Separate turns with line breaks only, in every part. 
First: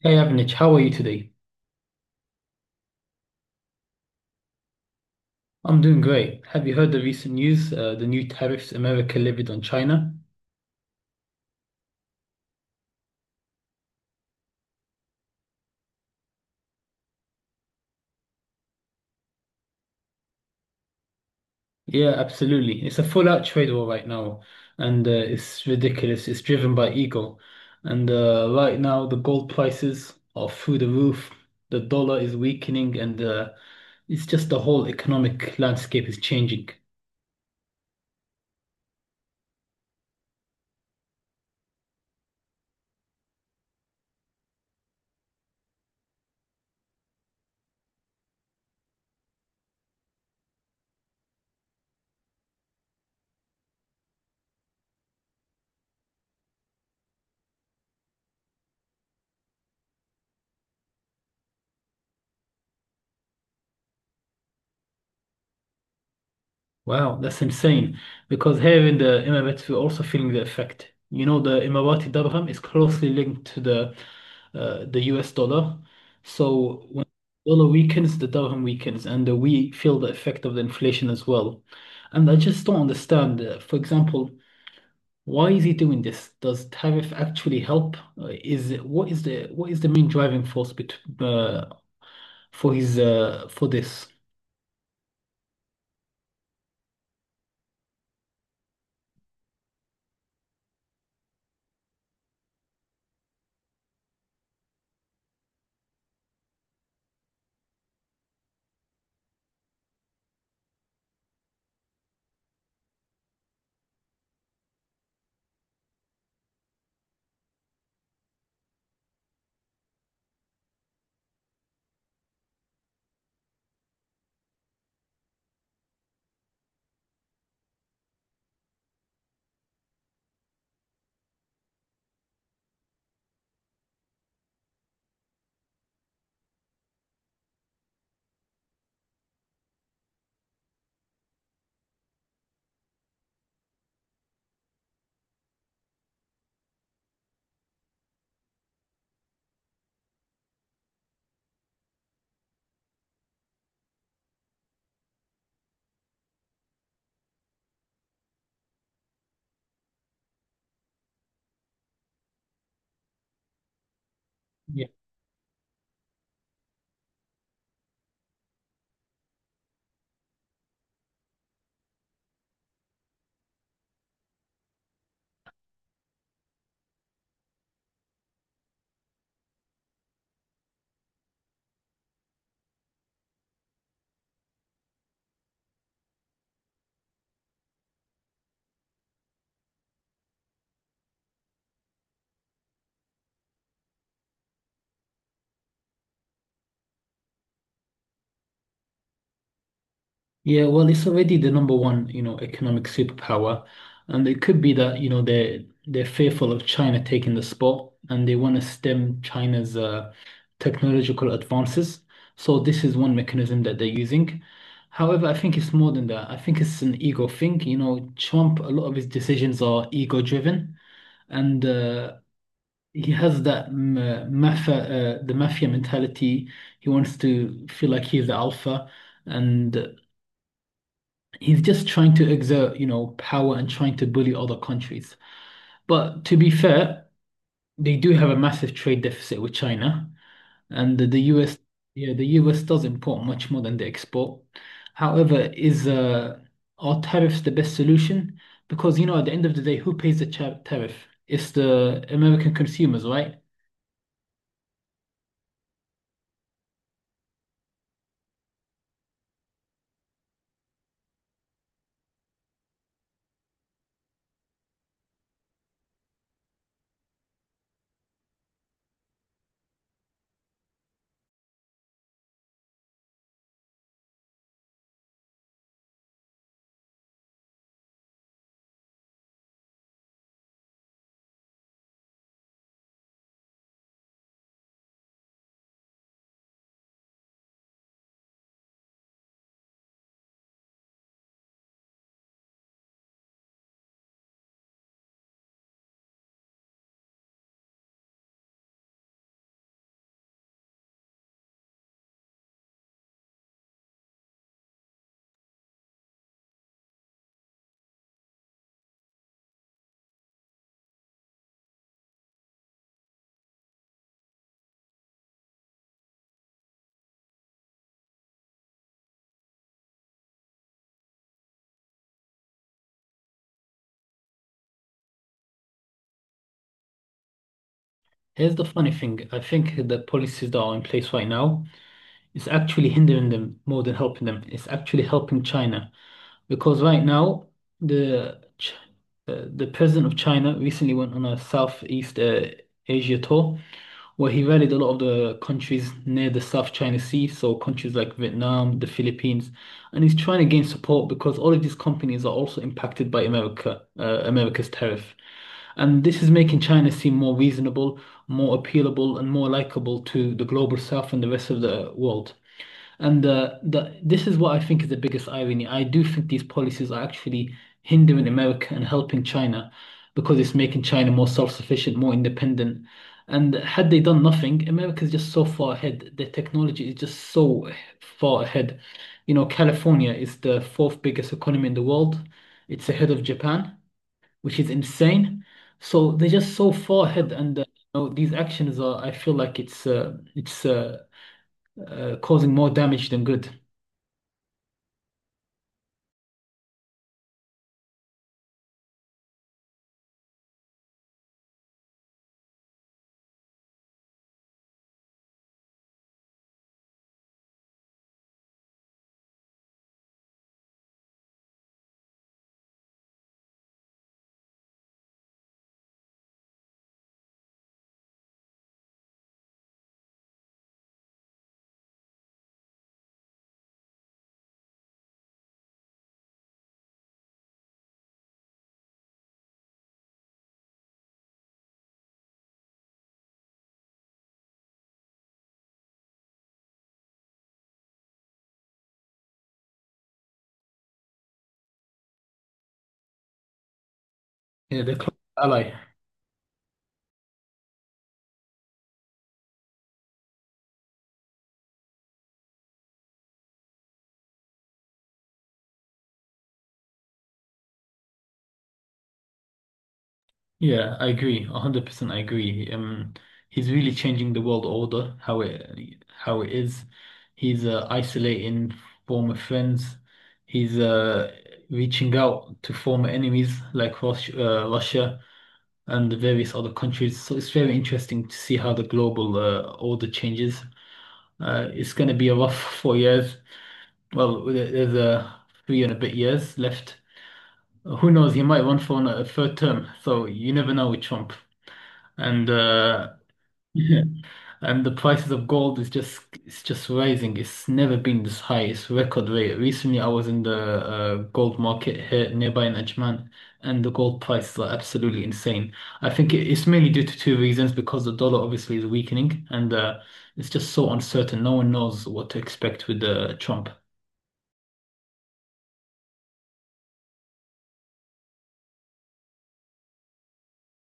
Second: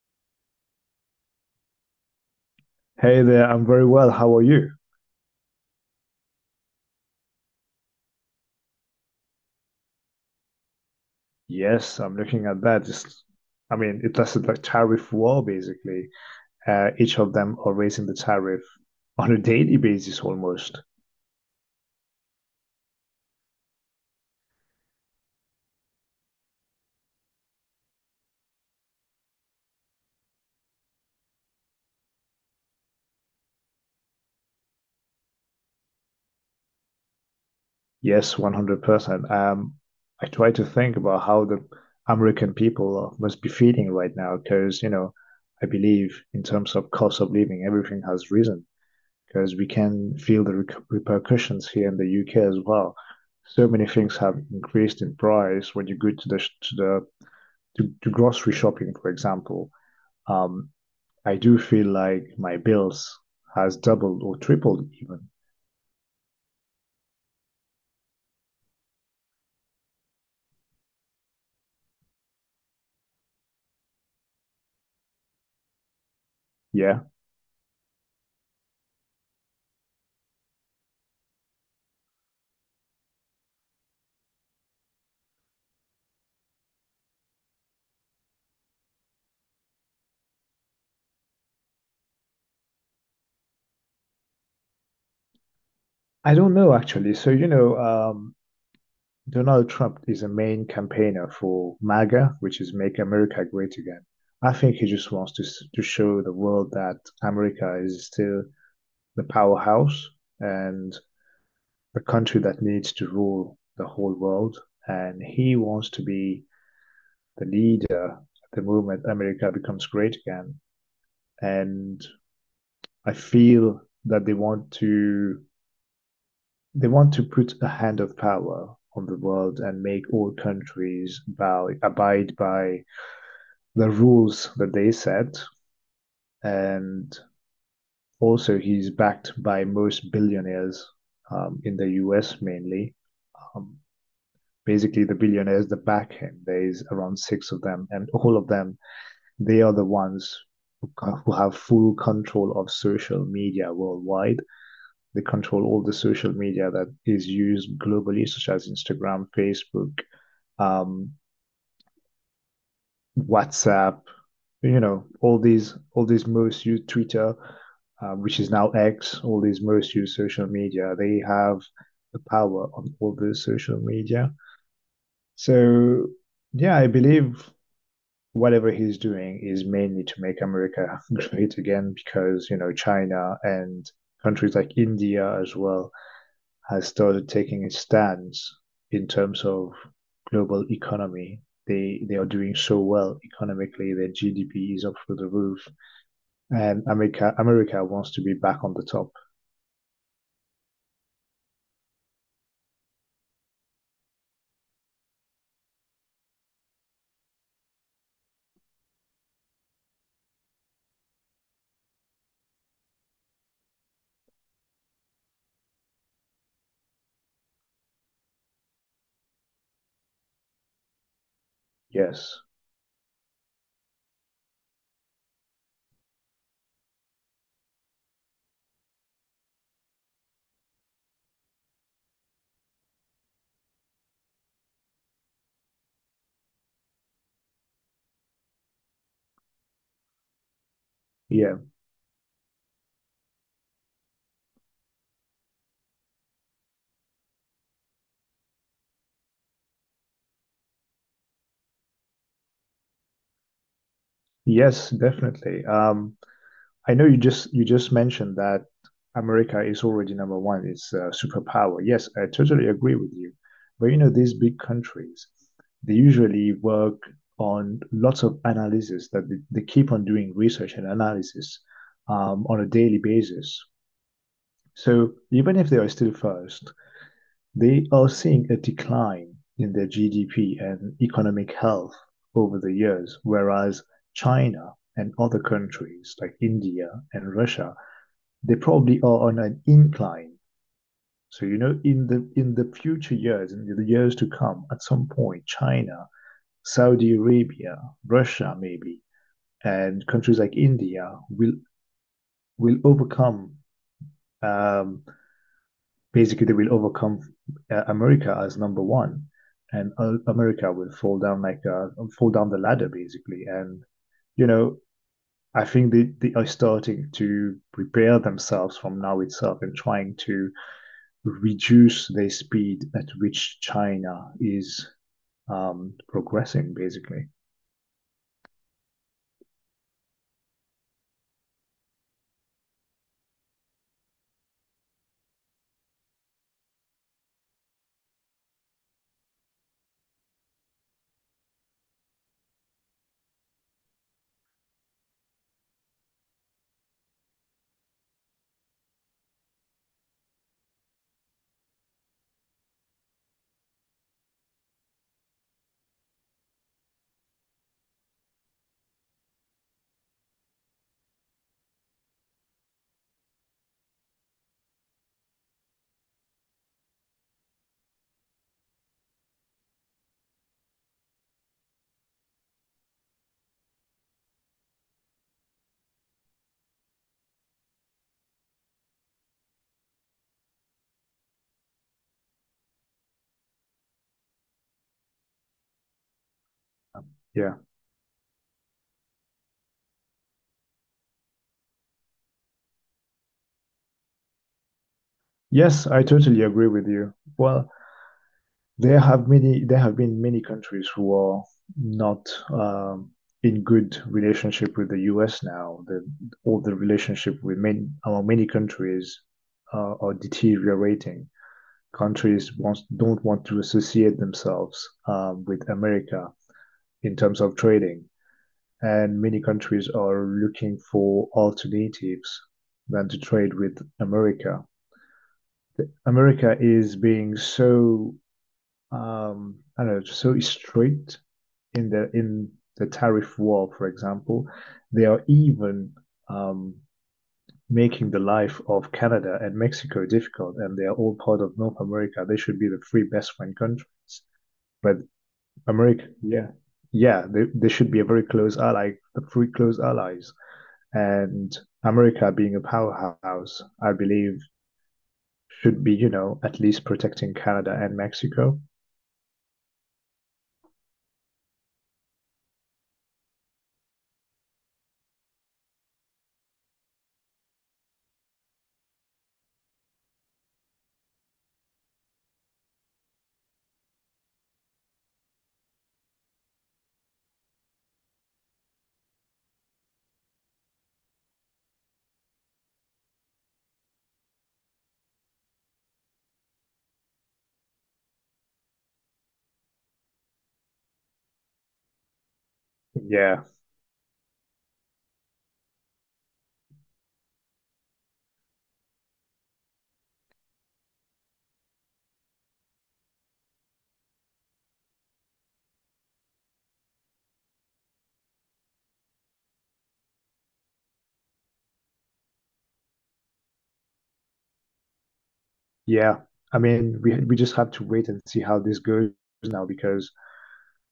Hey Avnich, how are you today?
Hey there, I'm very well. How are you?
I'm doing great. Have you heard the recent news? The new tariffs America levied on China?
Yes, I'm looking at that. It lasted like tariff war basically. Each of them are raising the tariff on a daily basis almost.
Yeah, absolutely. It's a full-out trade war right now, and it's ridiculous. It's driven by ego. And right now, the gold prices are through the roof. The dollar is weakening, and it's just the whole economic landscape is changing.
Yes, 100%. I try to think about how the American people must be feeling right now because, I believe in terms of cost of living, everything has risen because we can feel the rec repercussions here in the UK as well, so many things have increased in price when you go to the to the to grocery shopping, for example. um, I do feel like my bills has doubled or tripled even.
Wow, that's insane. Because here in the Emirates, we're also feeling the effect. You know, the Emirati dirham is closely linked to the the US dollar. So
Yeah.
when dollar weakens, the dirham weakens, and we feel the effect of the inflation as well. And I just don't understand. For example, why is he doing this? Does tariff actually help? Is it- what is the main driving force bet for his for this?
I don't know actually. So, Donald Trump is a main campaigner for MAGA, which is Make America Great Again. I think he just wants to to show the world that America is still the powerhouse and the country that needs to rule the whole world. And he wants to be the leader at the moment America becomes great again. And I feel that they want to put a hand of power on the world and make all countries bow, abide by the rules that they set. And also, he's backed by most billionaires in the US mainly. Um, basically, the billionaires that back him, there's around six of them, and all of them, they are the ones who, who have full control of social media worldwide. They control all the social media that is used globally, such as Instagram, Facebook, um, WhatsApp, you
Yeah.
know, all these most used Twitter, which is now X, all these most used social media. They have the power on all those social media. So yeah, I believe whatever he's doing is mainly to make America great again because you know China and countries like India as well has started taking a stance in terms of global economy. They are doing so well economically. Their GDP is up through the roof, and America wants to be back on the top.
Yeah, well, it's already the number one, you know, economic superpower, and it could be that, you know, they're fearful of China taking the spot, and they want to stem China's technological advances. So this is one mechanism that they're using. However, I think it's more than that. I think it's an ego thing. You know, Trump, a lot of his decisions are ego-driven, and
Yes,
he has that mafia mentality. He wants to feel like he's the alpha. And he's just trying to exert, you know, power and trying to bully other countries. But to be fair, they do have a massive trade deficit with China, and the
yeah,
US, yeah, the US does import much more than they export. However, is Are tariffs the best solution? Because you know, at the end of the day, who pays the tariff? It's the American consumers, right?
yes, definitely. I know you just mentioned that America is already number one. It's a superpower. Yes, I totally agree with you. But you know, these big countries, they usually work on lots of analysis that they keep on doing research and analysis on a daily basis. So even if they are still first, they are seeing a decline in their GDP and economic health over the years, whereas China and other countries like India and Russia they probably are on an incline. So you know, in the future years, in the years to come, at some point, China, Saudi Arabia, Russia, maybe, and countries like India will overcome. Um, basically, they will overcome America as number one, and America will fall down like fall down the ladder basically. And you know, I think they are starting to prepare themselves from now itself and trying to reduce the speed at which China is progressing, basically.
Here's the funny thing. I think the policies that are in place right now is actually hindering them more than helping them. It's actually helping China. Because right now, the Ch- the president of China recently went on a Southeast Asia tour where he rallied a lot of the countries near the South China Sea, so countries like Vietnam, the Philippines, and he's trying to gain support because all of these companies are also impacted by America's tariff. And this is making China seem more reasonable, more appealable, and more likable to the global south and the rest of the world. And this is what I think is the biggest irony. I do think these policies are actually hindering America and helping China because it's making China more self-sufficient, more independent. And had they done nothing, America is just so far ahead. Their technology is just so far ahead. You know, California is the fourth biggest economy in the world. It's ahead of Japan, which is insane. So they're just so far ahead,
Yeah.
and you know, these actions are. I feel like it's causing more damage than good.
Yes, I totally agree with you. Well, there have been many countries who are not in good relationship with the U.S. now. The all the relationship with many among many countries are deteriorating. Don't want to associate themselves with America in terms of trading, and many countries are looking for alternatives than to trade with America. America is being so I don't know, so strict in the tariff war, for example, they are even um, making the life of Canada and Mexico difficult, and they are all part of North America. They should be the three best friend countries.
Yeah, the
But
close ally.
America, yeah, yeah, they should be a very close ally, the three close allies. And America, being a powerhouse, I believe, should be, you know, at least protecting Canada and Mexico.
Yeah, I agree. 100% I agree. He's really changing the world order, how it is. He's isolating former friends. He's reaching out to former enemies like Russia and the various other countries. So it's very interesting to see how the global order changes. It's going to be a rough 4 years. Well, there's three and a bit years left. Who knows? He might run for a third term, so you never know with Trump. And
Yeah,
and the prices of gold is just it's just rising. It's never been this high. It's record rate. Recently, I was in the gold market here nearby in Ajman, and the gold prices are absolutely insane. It's mainly due to two reasons, because the dollar obviously is weakening, and it's just so uncertain. No one knows what to expect with Trump.
yeah. I mean, we just have to wait and see how this goes now because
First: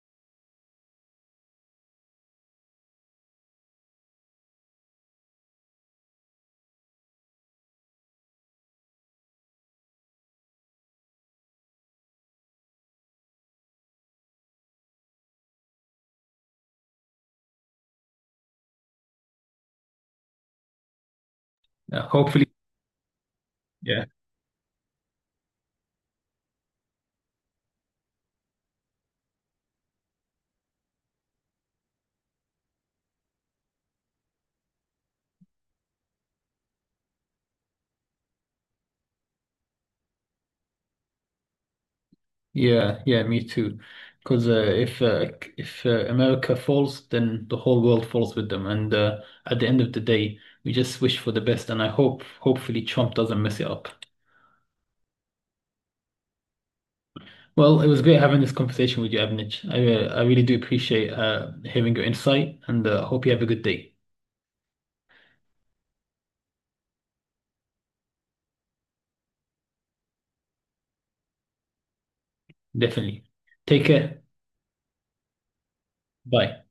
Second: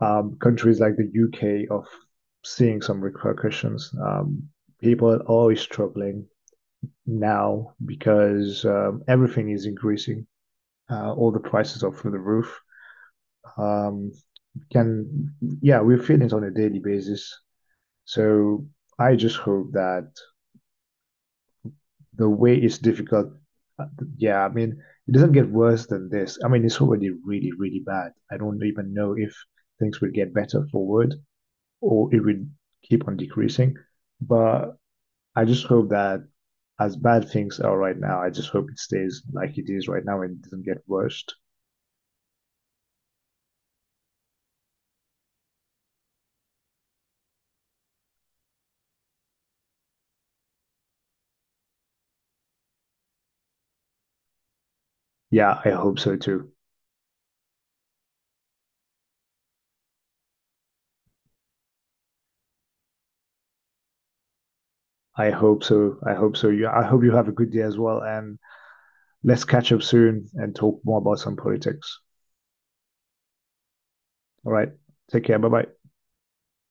countries like the UK are seeing some repercussions. People are always struggling now because everything is increasing. All the prices are through the roof. um, can, yeah, we feel it on a daily basis. So I just hope that the
Hopefully.
way is difficult. uh,
Yeah.
Yeah, I mean, it doesn't get worse than this. I mean, it's already really, really bad. I don't even know if things will get better forward or it will keep on decreasing. But I just hope that as bad things are right now, I just hope it stays like it is right now and doesn't get worse.
Yeah, yeah, me too. Because if America falls, then the whole world falls with them. And at the end of the day, we just wish for the best. And I hope, hopefully, Trump doesn't mess it up.
Yeah, I hope so too.
Well, it was great having this conversation with you, Avnich. I really do appreciate hearing your insight, and hope you have a good day.
I hope so. I hope so. You, I hope you have a good day as well, and let's catch up soon and talk more about some politics.
Definitely. Take care.
All right. Take care. Bye bye.
Bye.